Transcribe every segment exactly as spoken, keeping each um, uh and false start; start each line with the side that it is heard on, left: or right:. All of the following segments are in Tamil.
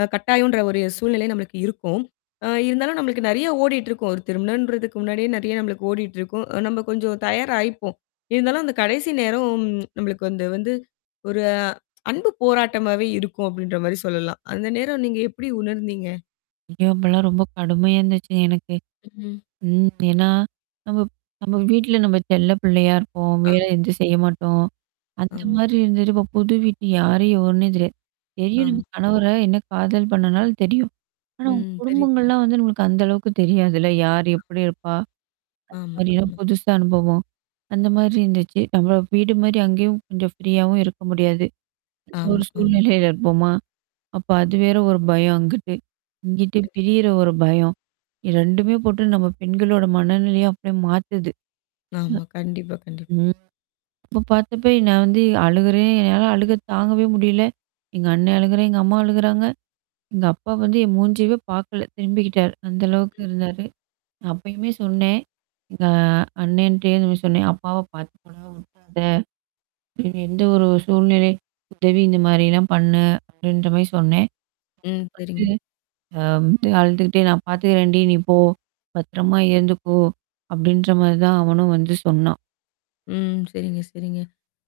left: அ கட்டாயம்ன்ற ஒரு சூழ்நிலை நம்மளுக்கு இருக்கும். அ இருந்தாலும் நம்மளுக்கு நெறைய ஓடிட்டுருக்கும். ஒரு திருமணம்ன்றதுக்கு முன்னாடியே நெறைய நம்மளுக்கு ஓடிட்டுருக்கும். அ நம்ம கொஞ்சம் தயார் ஆயிப்போம். இருந்தாலும் அந்த கடைசி நேரம் நம்மளுக்கு வந்து வந்து ஒரு அன்பு போராட்டமாவே இருக்கும் அப்டின்ற மாரி சொல்லலாம். அந்த நேரம் நீங்க எப்படி உணர்ந்தீங்க?
right: ஐயோ! அப்பலாம் ரொம்ப கடுமையா இருந்துச்சுங்க எனக்கு.
left: ம்.
right: ம். ஏன்னா. நம்மப் நம்ம வீட்ல நம்ம செல்ல பிள்ளையா இருப்போம். வேல
left: அம்.
right: எதும் செய்ய மாட்டோம். அந்த
left: ஆம்.
right: மாரி இருந்ததுட்டு இப்ப புது வீட்டு யாரு எவருன்னே தெரியாது. தெரியும்
left: ஆம்.
right: நம்ம
left: ஆம்.
right: கணவர என்ன காதல் பண்ணனால தெரியும். ஆனா உங்
left: ம். தெரியுது, புரிது.
right: குடும்பங்கள்லாம் வந்து நமக்கு அந்த அளவுக்கு தெரியாதுல்ல? யார் எப்படி இருப்பா?
left: ஆமா,
right: [unintelligible]
left: ஆமா.
right: புதுசா அனுபவம். அந்த மாரி இருந்துச்சு. நம்மளோ வீடு மாரி அங்கேயும் கொஞ்சம் ஃப்ரீயாவும் இருக்க முடியாது. ஒரு
left: ஆமா, ஆமா.
right: சூழ்நிலையில இருப்போமா? அப்ப அது வேற ஒரு பயம் அங்கிட்டு. இங்குட்டு
left: [unintelligible]
right: பிரியற ஒரு பயம். ரெண்டுமே போட்டு நம்ம பெண்களோட மனநிலைய அப்படியே மாத்துது.
left: ஆமா. கண்டிப்பா, கண்டிப்பா.
right: ம். ம். அப்ப பார்த்தப்ப நான் வந்து அழுகுறேன், என்னால அழுக தாங்கவே முடியல. எங்க அண்ண அழுகுறான். எங்க அம்மா அழுகுறாங்க. எங்க அப்பா வந்து என் மூஞ்சவே பார்க்கல. திரும்பிக்கிட்டாரு. அந்த அளவுக்கு இருந்தாரு. அப்பயுமே சொன்னேன். எங்க அண்ணன்ட்டயே இது மாரி சொன்னேன். அப்பாவ பார்த்துக்கடா விட்றாத. எந்த ஒரு சூழ்நிலை, உதவி இந்த மாரிலாம் பண்ணு அப்படின்ற மாரி சொன்னேன்.
left: ம். சரிங்க.
right: பத்து அ அழுந்துக்கிட்டே நான் பார்த்துக்கிறேன்டி நீ போ. பத்திரமா இருந்துக்கோ! அப்டின்ற மாரி தான் அவனும் வந்து சொன்னான்.
left: ம். சரிங்க, சரிங்க.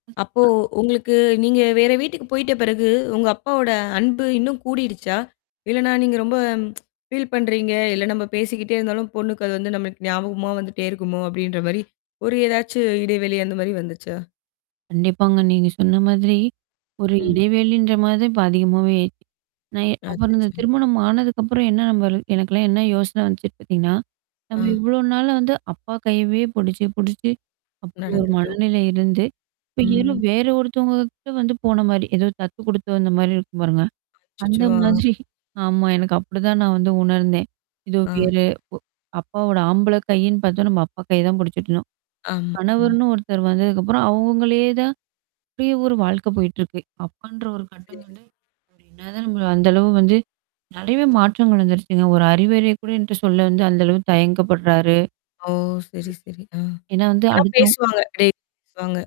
right: ம்.
left: அப்போ உங்களுக்கு நீங்க வேற வீட்டுக்கு போயி்ட்ட பிறகு உங்க அப்பாவோட அன்பு இன்னும் கூடிடுச்சா? இல்லனா, நீங்க ரொம்ப ஃபீல் பண்றீங்க. இல்ல நம்ம பேசிக்கிட்டே இருந்தாலும் பொண்ணுக்கு அது வந்து நம்மளுக்கு ஞாபகமா வந்துட்டே இருக்குமோ! அப்படின்ற மாரி, ஒரு ஏதாச்சும் இடைவெளி அந்த மாரி வந்துச்சா?
right: கண்டிப்பாங்க. நீங்க சொன்ன மாதிரி. ஒரு
left: ம்.
right: இடைவெளின்ற மாரி தான் இப்ப அதிகமாவே ஆயிச்சு. நான் அப்புறம் இந்த
left: அச்சச்சோ!
right: திருமணம் ஆனதுக்கப்புறம் என்ன நம்ப ல் எனக்கெல்லாம் என்ன யோசனை வந்துச்சுன்னு பார்த்தீங்கன்னா, நம்ம
left: ஆ.
right: இவ்ளோ நாள் வந்து அப்பா கையவே புடிச்சு, புடிச்சு அப்படி ஒரு
left: நடந்துட்டோ.
right: மனநிலை இருந்து. இப்ப ஏதோ
left: ம்.
right: வேற ஒருத்தவங்ககிட்ட வந்து போன மாரி, ஏதோ தத்து குடுத்து வந்த மாரி இருக்கும் பாருங்க. அந்த
left: அச்சச்சோ! ஆ.
right: மாதிரி. ஆமா. எனக்கு அப்படிதான் நான் வந்து உணர்ந்தேன். எதோ
left: ஆ.
right: வேற ஒ அப்போ அப்பாவோட ஆம்பள கையின்னு பார்த்தா நம்ம அப்பா கைய தான் புடிச்சுட்டு இருந்தோம்.
left: ஆமா, ம்.
right: கணவர்ன்னு ஒருத்தர் வந்ததுக்கப்புறம் அவங்களே தான் அப்டியே ஒரு வாழ்க்கை போயிட்டுருக்கு. அப்பான்ற ஒரு கட்டம்
left: சரி.
right: வந்து, இப்ப என்ன தான் நம்ம அந்த அளவு வந்து, நெறையவே மாற்றங்கள் வந்துருச்சுங்க. ஒரு அறிவுறைய கூட என்ட்ட சொல்ல வந்து அந்த அளவுக்கு தயங்கப்படுறாரு.
left: ஓ! சரி, சரி. ஆ.
right: ஏன்னா வந்து,
left: ஆனா
right: அடுத்தோ
left: பேசுவாங்க. [unintelligible]